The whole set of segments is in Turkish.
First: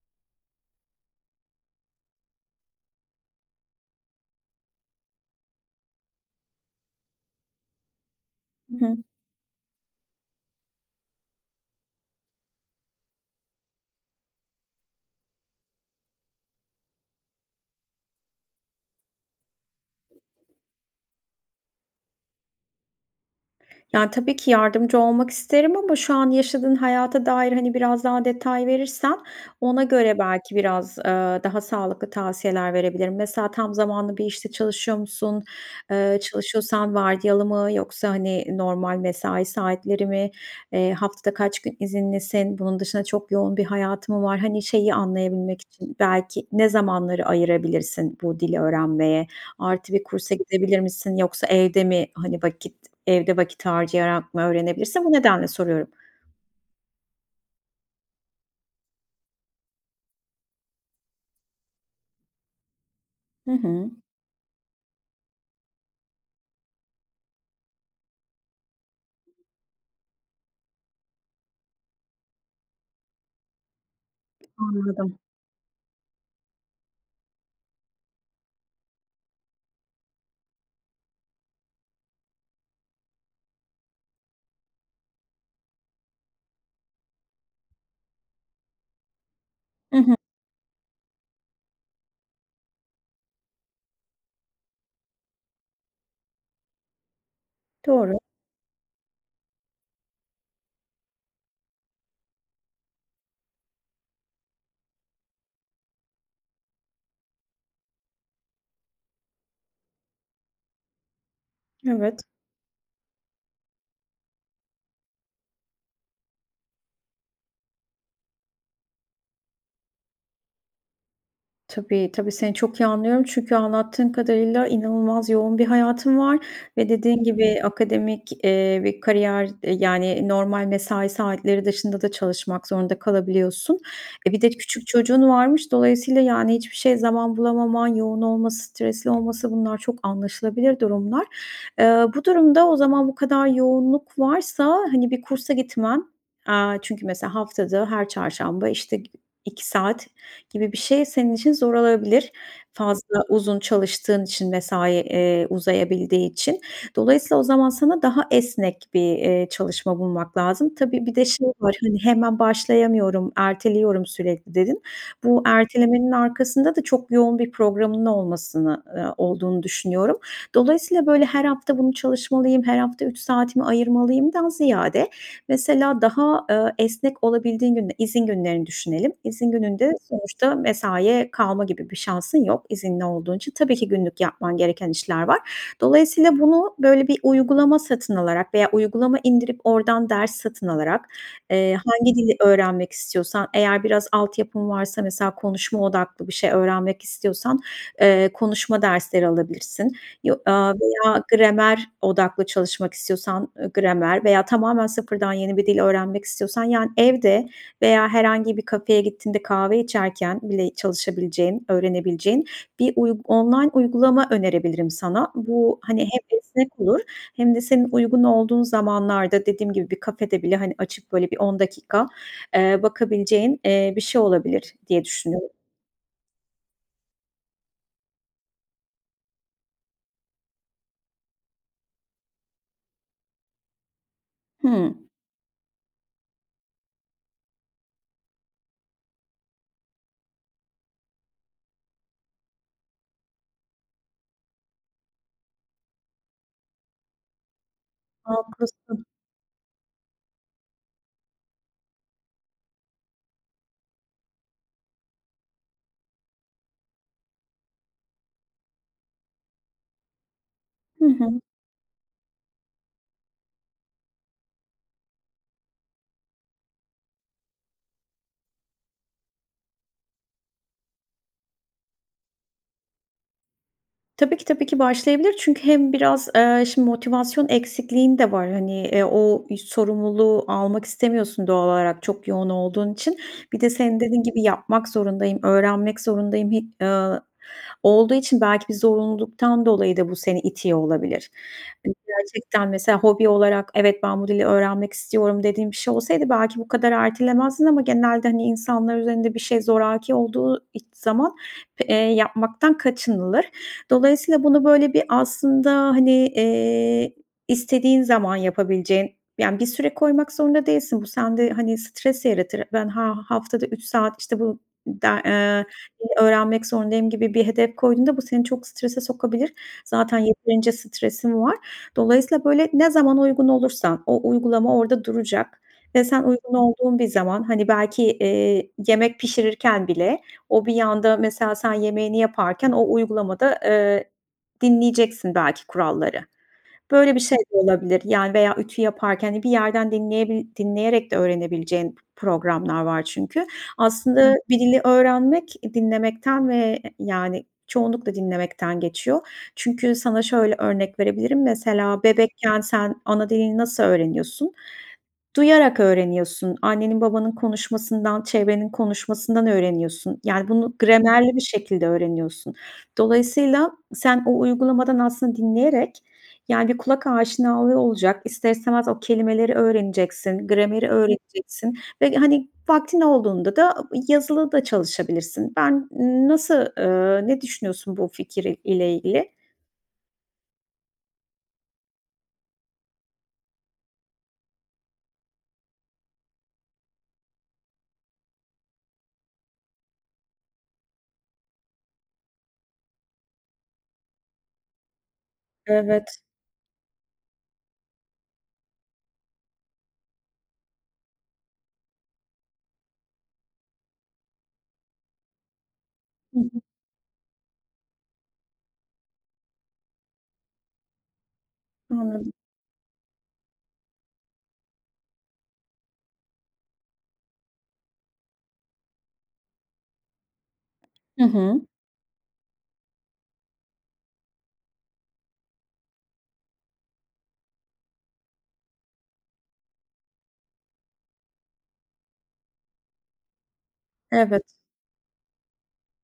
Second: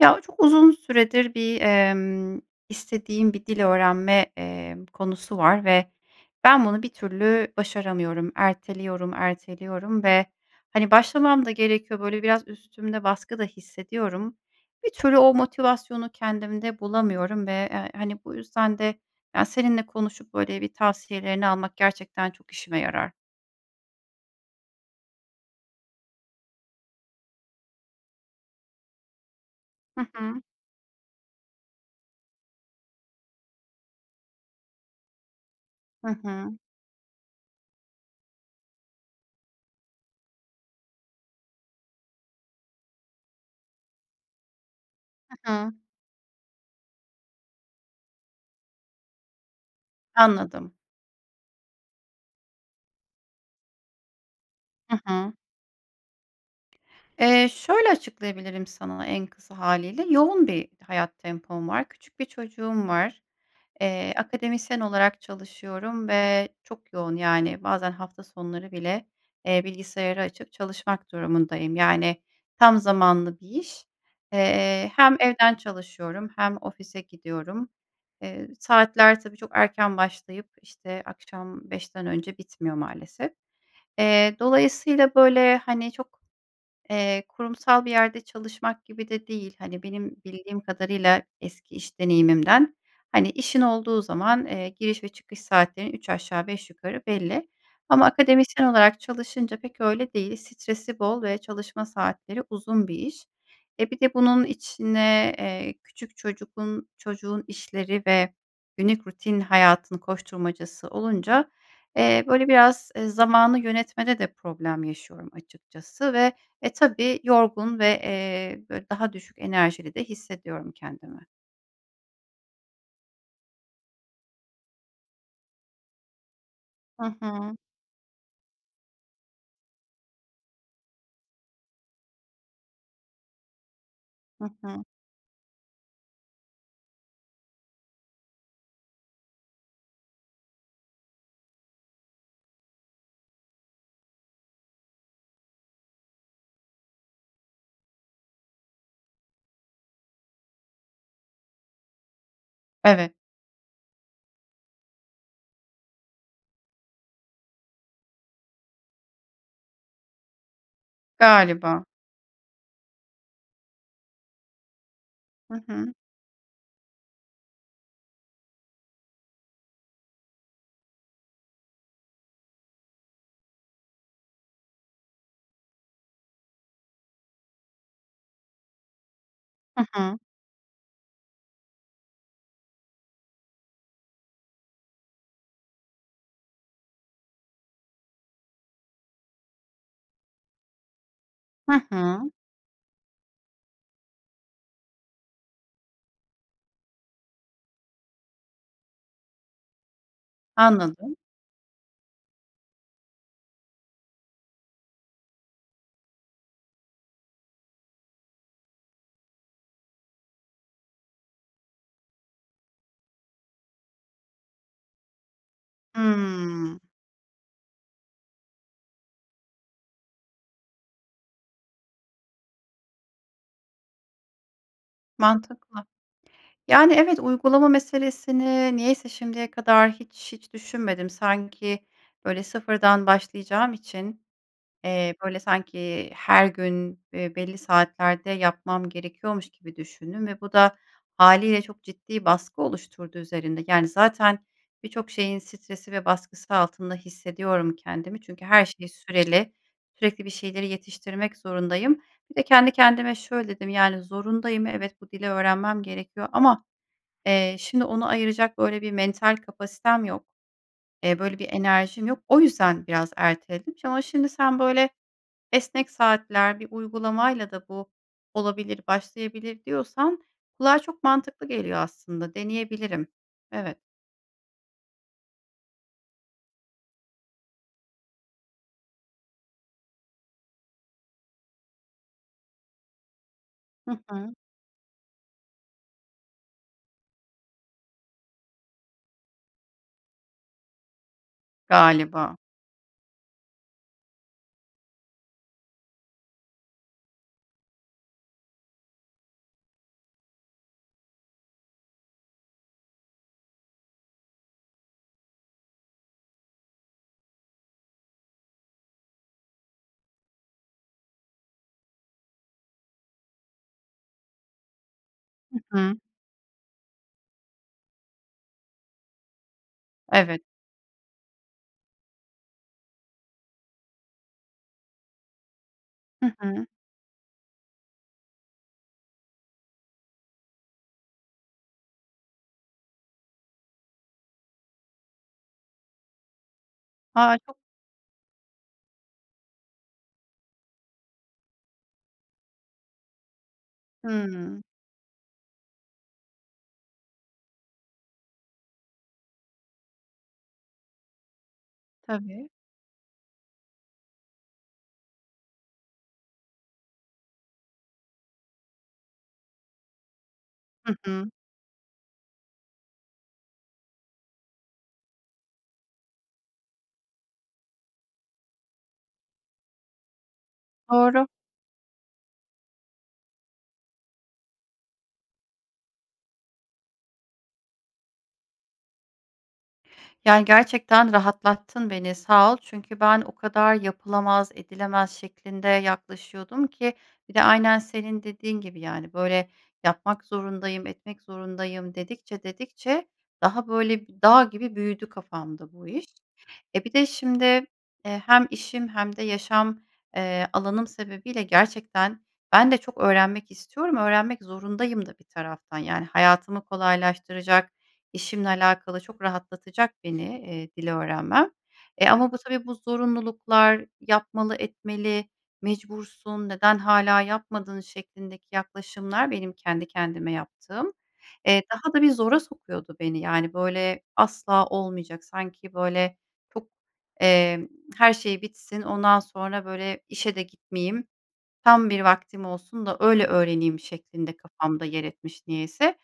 Ya, çok uzun süredir bir, emm, istediğim bir dil öğrenme, eee, konusu var ve ben bunu bir türlü başaramıyorum. I hı. Erteliyorum, erteliyorum ve, hani, başlamam da gerekiyor. Böyle biraz üstümde baskı da hissediyorum. Bir türlü o motivasyonu kendimde bulamıyorum ve h hani, bu yüzden de, ya, seninle konuşup böyle bir tavsiyelerini almak gerçekten çok işime yarar. Ya, tabii ki yardımcı olmak isterim ama şu an yaşadığın hayata dair, hani, biraz daha detay verirsen ona Hı göre hı. belki biraz, aaa, daha sağlıklı tavsiyeler verebilirim. Mesela, tam zamanlı bir işte çalışıyor musun? Hı Eee, hı. çalışıyorsan vardiyalı mı, yoksa, hani, normal mesai saatleri mi? Eee, haftada kaç gün izinlisin? Bunun dışında çok yoğun bir hayatın mı var? Hani, şeyi Hı anlayabilmek hı. için, belki, ne zamanları ayırabilirsin bu dili öğrenmeye? Artı, bir kursa Anladım. gidebilir misin, yoksa evde mi, hani, vakit, evde vakit harcayarak mı Hı öğrenebilirsin? Bu hı. nedenle soruyorum. Eee, şöyle açıklayabilirim sana en kısa hâliyle: Yoğun bir hayat tempom var. Küçük bir çocuğum var. Hı hı. Eee, akademisyen olarak çalışıyorum ve çok yoğun, yani, bazen hafta sonları bile, eee, bilgisayarı açıp çalışmak durumundayım. Yani, tam zamanlı bir iş. Eee, hem Anladım. evden çalışıyorum hem ofise gidiyorum. Eee, saatler, tabii, çok erken başlayıp, işte, akşam 17:00'ten önce bitmiyor maalesef. Eee, dolayısıyla, böyle, hani, çok, eee, kurumsal bir yerde çalışmak gibi de değil. Hani, I hı. benim bildiğim kadarıyla eski iş deneyimimden, hani, işin olduğu zaman, eee, giriş ve çıkış saatlerin üç aşağı beş yukarı belli ama Doğru. akademisyen olarak çalışınca pek öyle değil. Stresi bol ve çalışma saatleri uzun bir iş. E, bir de bunun içine, eee, küçük çocuğun, çocuğun işleri ve günlük rutin hayatın koşturmacası olunca, Evet. eee, böyle biraz zamanı yönetmede de problem yaşıyorum açıkçası ve, e, tabii, yorgun ve, eee, böyle, daha düşük enerjili de hissediyorum kendimi. Tabii, tabii, seni çok iyi anlıyorum, çünkü anlattığın kadarıyla inanılmaz yoğun bir hayatın var ve Hı dediğin hı. gibi akademik, eee, bir kariyer, eee, yani, normal mesai saatleri dışında da çalışmak zorunda kalabiliyorsun. E, bir Hı de hı. küçük çocuğun varmış. Dolayısıyla, yani, hiçbir şeye zaman bulamaman, yoğun olması, stresli olması bunlar çok anlaşılabilir durumlar. Eee, bu durumda, o zaman bu kadar yoğunluk varsa, hani, bir kursa gitmen, eee, çünkü mesela, haftada her çarşamba, işte, gi 2 saat gibi bir şey senin için zor olabilir, Evet. fazla uzun çalıştığın için, mesai, eee, uzayabildiği için. Dolayısıyla o zaman sana daha esnek bir, eee, çalışma bulmak lazım. Tabii, bir de şey var, Galiba. hani, hemen başlayamıyorum, erteliyorum sürekli dedin. Bu Hı hı. ertelemenin arkasında da çok yoğun bir programın olmasını eee, olduğunu düşünüyorum. Dolayısıyla böyle her hafta bunu çalışmalıyım, her hafta 3 saatimi ayırmalıyımdan ziyade, mesela, daha, ııı, esnek olabildiğin günde izin günlerini düşünelim. İzin Hı gününde hı. sonuçta mesaiye kalma gibi bir şansın yok, izinli olduğun için. Tabii ki günlük yapman gereken işler var. Dolayısıyla bunu böyle bir uygulama satın alarak veya uygulama indirip oradan ders satın alarak, Hı eee, hangi hı. dili öğrenmek istiyorsan, eğer biraz altyapın varsa, mesela, konuşma odaklı bir şey öğrenmek istiyorsan, eee, konuşma dersleri alabilirsin yo ııı, Anladım. veya gramer odaklı çalışmak istiyorsan, ııı, gramer veya tamamen sıfırdan yeni bir dil öğrenmek istiyorsan, yani, evde veya herhangi bir kafeye gittiğinde, kahve içerken bile çalışabileceğin, öğrenebileceğin bir uyg online uygulama önerebilirim sana. Bu, hani, hem Hımm. esnek olur hem de senin uygun olduğun zamanlarda, dediğim gibi, bir kafede bile, hani, açıp böyle bir 10 dakika, eee, bakabileceğin, eee, bir şey olabilir diye düşünüyorum. Mantıklı. Yani, evet, uygulama meselesini, niyeyse şimdiye kadar hiç hiç düşünmedim. Sanki böyle, sıfırdan başlayacağım için, Hıı. eee, böyle sanki her gün, eee, belli saatlerde yapmam gerekiyormuş gibi düşündüm ve bu da hâliyle çok ciddi baskı oluşturdu üzerinde. Yani, zaten birçok şeyin stresi ve baskısı altında hissediyorum kendimi. Çünkü her şey Haklısın. süreli, sürekli bir şeyleri yetiştirmek zorundayım. Bir de kendi kendime şöyle dedim, yani, zorundayım, evet, bu dili öğrenmem gerekiyor ama, eee, şimdi ona ayıracak böyle bir mental kapasitem yok. Hı Eee, böyle hı. bir enerjim yok. O yüzden biraz erteledim. Ama şimdi sen böyle esnek saatler, bir uygulamayla da bu olabilir, başlayabilir diyorsan kulağa çok mantıklı geliyor aslında. Deneyebilirim. Evet. Tabii ki, tabii ki başlayabilir. Çünkü hem biraz, eee, şim motivasyon eksikliğin de var. Hani, eee, o ü sorumluluğu almak istemiyorsun doğal olarak çok yoğun olduğun için. Bir de Hı senin dediğin hı. gibi, yapmak zorundayım, öğrenmek zorundayım, hi eee, olduğu için belki bir zorunluluktan dolayı da bu seni itiyor olabilir. Hani, Galiba. gerçekten, mesela, hobi olarak, evet, ben bu dili öğrenmek istiyorum dediğin bir şey olsaydı, belki bu kadar ertelemezdin ama genelde, hani, insanlar üzerinde bir şey zoraki olduğu iç zaman, eee, yapmaktan kaçınılır. Dolayısıyla bunu böyle bir aslında, hani, eee, istediğin zaman yapabileceğin, yani, bir süre koymak zorunda değilsin. Bu sende, hani, stres yaratır. Ben ha haftada 3 saat, işte, bu de Hı eee, hı. öğrenmek zorundayım gibi bir hedef koyduğunda bu seni çok strese sokabilir. Zaten Evet. yeterince stresin var. Dolayısıyla böyle ne zaman uygun olursan o uygulama orada duracak ve sen Hı uygun hı. olduğun bir zaman, hani, belki, eee, yemek pişirirken bile o bir yanda, mesela, sen yemeğini yaparken o uygulamada, eee, dinleyeceksin belki kuralları. Böyle bir şey de [unintelligible] olabilir, yani veya ütü yaparken, hani, bir yerden dinleyebi dinleyerek de öğrenebileceğin programlar var çünkü. Aslında bir Hımm. dili öğrenmek dinlemekten ve, yani, çoğunlukla dinlemekten geçiyor. Çünkü sana şöyle örnek verebilirim. Mesela Tabii. bebekken sen ana dilini nasıl öğreniyorsun? Duyarak öğreniyorsun. Annenin, babanın konuşmasından, çevrenin konuşmasından öğreniyorsun. Yani, bunu Hı hı. gramerli bir şekilde öğreniyorsun. Dolayısıyla sen o uygulamadan aslında dinleyerek, yani, bir kulak aşinalığı olacak, ister istemez o kelimeleri öğreneceksin, grameri Doğru. öğreneceksin ve, hani, vaktin olduğunda da yazılı da çalışabilirsin. Ben nasıl, eee, ne düşünüyorsun bu fikir ile ilgili? Yani, gerçekten rahatlattın beni, sağ ol. Çünkü ben o kadar yapılamaz, edilemez şeklinde yaklaşıyordum ki. Bir de aynen senin dediğin gibi, yani, böyle yapmak zorundayım, etmek zorundayım dedikçe, dedikçe daha böyle bir dağ gibi büyüdü kafamda bu iş. Evet. Eee, bir de şimdi, eee, hem işim hem de yaşam, eee, alanım sebebiyle gerçekten ben de çok öğrenmek istiyorum. Öğrenmek zorundayım da bir taraftan. Yani, Hı hı. hayatımı kolaylaştıracak, işimle alakalı çok rahatlatacak beni, eee, dil öğrenmem. E, Anladım. ama bu tabii, bu zorunluluklar, yapmalı, etmeli, mecbursun, neden hâlâ yapmadın şeklindeki yaklaşımlar, benim kendi kendime yaptığım, Hı hı. eee, daha da bir zora sokuyordu beni. Yani, böyle asla olmayacak, sanki böyle çok, emm, her şey bitsin, ondan sonra, böyle, işe de gitmeyeyim, tam bir vaktim olsun da öyle öğreneyim şeklinde Evet. kafamda yer etmiş niyeyse.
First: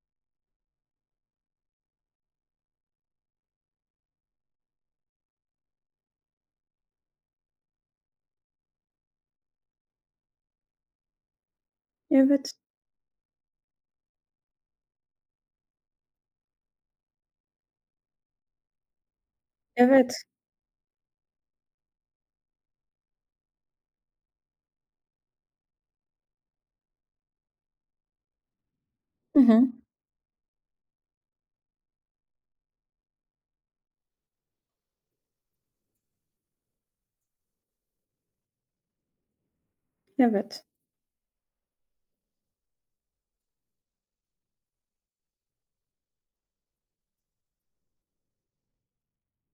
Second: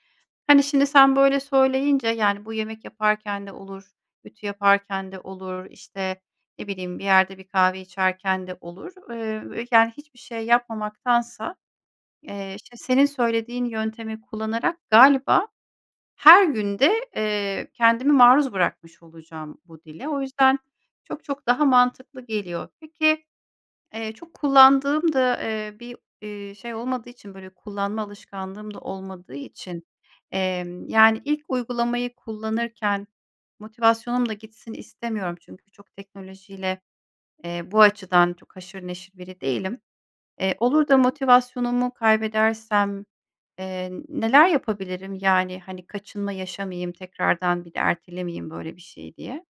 Hani, şimdi sen böyle söyleyince, yani, bu yemek yaparken de olur, ütü yaparken de olur, işte, ne bileyim, bir yerde bir kahve içerken de olur. Eee, yani, hiçbir şey yapmamaktansa, Evet. eee, işte, senin söylediğin yöntemi kullanarak galiba her gün de, eee, kendimi maruz bırakmış olacağım bu dile. O Evet. yüzden çok çok daha mantıklı geliyor. Peki, eee, çok kullandığım da, eee, bir, ııı, şey olmadığı için, böyle kullanma alışkanlığım da olmadığı I hı. için, emm, yani, ilk uygulamayı kullanırken motivasyonum da gitsin istemiyorum. Çünkü çok teknolojiyle, eee, bu açıdan çok haşır neşir biri değilim. Eee, Evet. olur da motivasyonumu kaybedersem, eee, neler yapabilirim? Yani, hani, kaçınma yaşamayayım tekrardan, bir de ertelemeyeyim böyle bir şeyi diye.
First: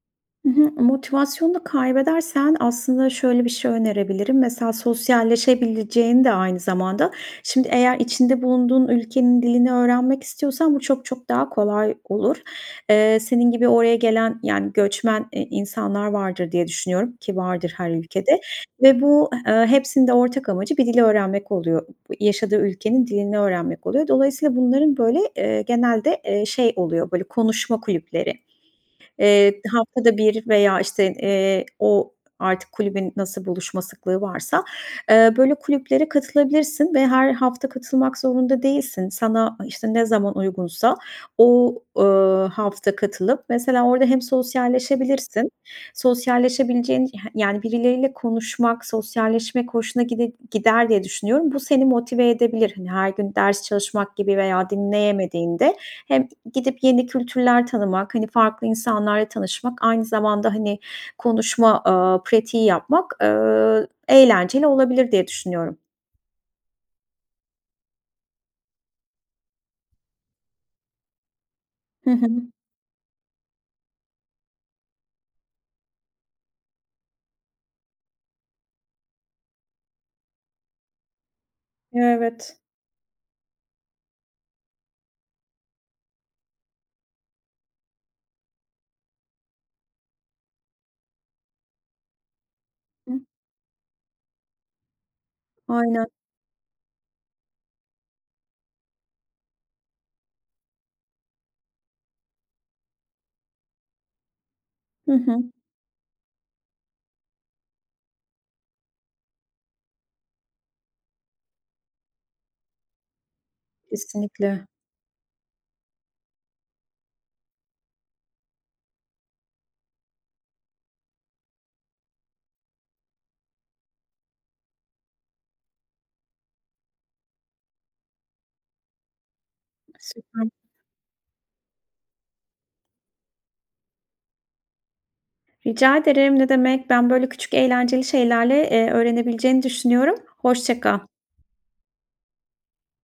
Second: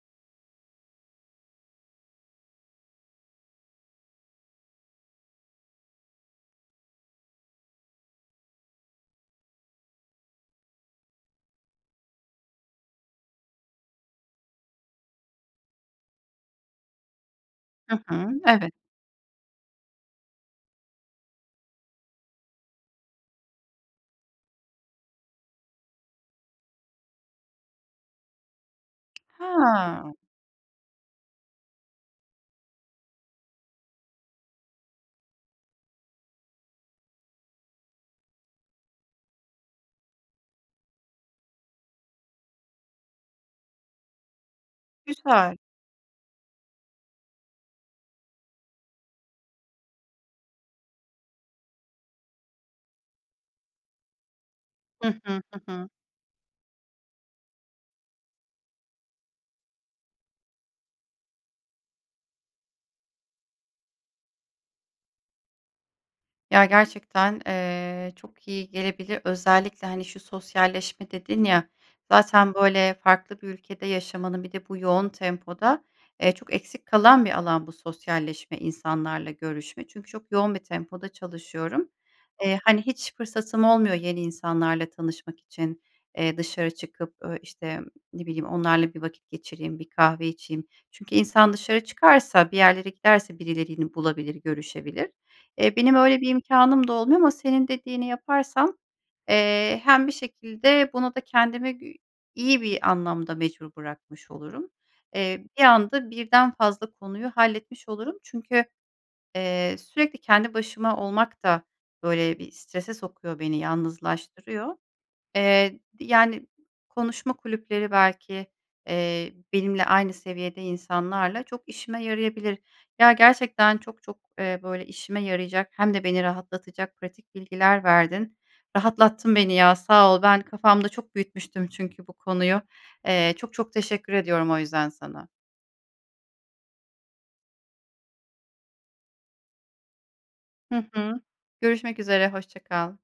Hı hı. Motivasyonunu kaybedersen aslında şöyle bir şey önerebilirim. Mesela sosyalleşebileceğin de aynı zamanda. Şimdi eğer içinde bulunduğun ülkenin dilini öğrenmek istiyorsan bu çok çok daha kolay olur. Eee, senin gibi oraya gelen, yani, göçmen, eee, insanlar vardır diye düşünüyorum ki vardır, her Hı hı. ülkede Evet. ve bu, eee, hepsinin de ortak amacı, bir dil öğrenmek oluyor, yaşadığı ülkenin dilini öğrenmek oluyor. Dolayısıyla bunların böyle, eee, genelde, eee, şey oluyor, böyle konuşma kulüpleri. Eee, Ha. haftada bir veya işte, eee, o artık kulübün nasıl buluşma sıklığı varsa, eee, böyle kulüplere katılabilirsin ve her hafta katılmak zorunda değilsin. Sana işte, ne zaman uygunsa o, ııı, hafta katılıp, mesela orada hem sosyalleşebilirsin, Güzel. sosyalleşebileceğin ya yani, birileriyle konuşmak, sosyalleşmek hoşuna gide gider diye düşünüyorum. Bu seni motive edebilir. Hani, her gün ders çalışmak gibi veya Hı hı. Hı dinleyemediğinde hı. hem gidip yeni kültürler tanımak, hani farklı insanlarla tanışmak, aynı zamanda, hani, konuşma, aaa, pratiği yapmak, eee, eğlenceli olabilir diye düşünüyorum. Ya, gerçekten, eee, çok iyi gelebilir. Özellikle, hani, şu sosyalleşme dedin ya, Hı hı. zaten böyle farklı bir ülkede yaşamanın, bir de bu yoğun tempoda, eee, çok eksik kalan bir alan bu sosyalleşme, insanlarla görüşme. Çünkü çok yoğun bir tempoda çalışıyorum. Evet. Eee, hani, hiç fırsatım olmuyor yeni insanlarla tanışmak için, eee, dışarı çıkıp, eee, işte ne bileyim onlarla bir vakit geçireyim, bir kahve içeyim. Çünkü insan dışarı çıkarsa, bir yerlere Ih giderse birilerini bulabilir, görüşebilir. Eee, benim Aynen. öyle bir imkânım da olmuyor ama senin dediğini yaparsam, eee, hem bir şekilde bunu da kendimi iyi bir anlamda mecbur bırakmış olurum. Hı Eee, hı. bir anda birden fazla konuyu halletmiş olurum. Çünkü, eee, sürekli kendi başıma olmak da böyle bir strese sokuyor beni, Kesinlikle. yalnızlaştırıyor. Eee, yani, konuşma kulüpleri belki, eee, benimle aynı seviyede insanlarla çok işime yarayabilir. Ya, gerçekten çok çok, eee, böyle işime yarayacak hem de beni rahatlatacak pratik bilgiler verdin. Rahatlattın beni, ya, sağ ol. Ben [unintelligible] kafamda çok büyütmüştüm çünkü bu konuyu. Eee, çok çok teşekkür ediyorum o yüzden sana. Rica ederim, ne demek ben böyle küçük eğlenceli şeylerle, eee, öğrenebileceğini düşünüyorum. Hoşça Hı kal. hı. Görüşmek üzere hoşça kal.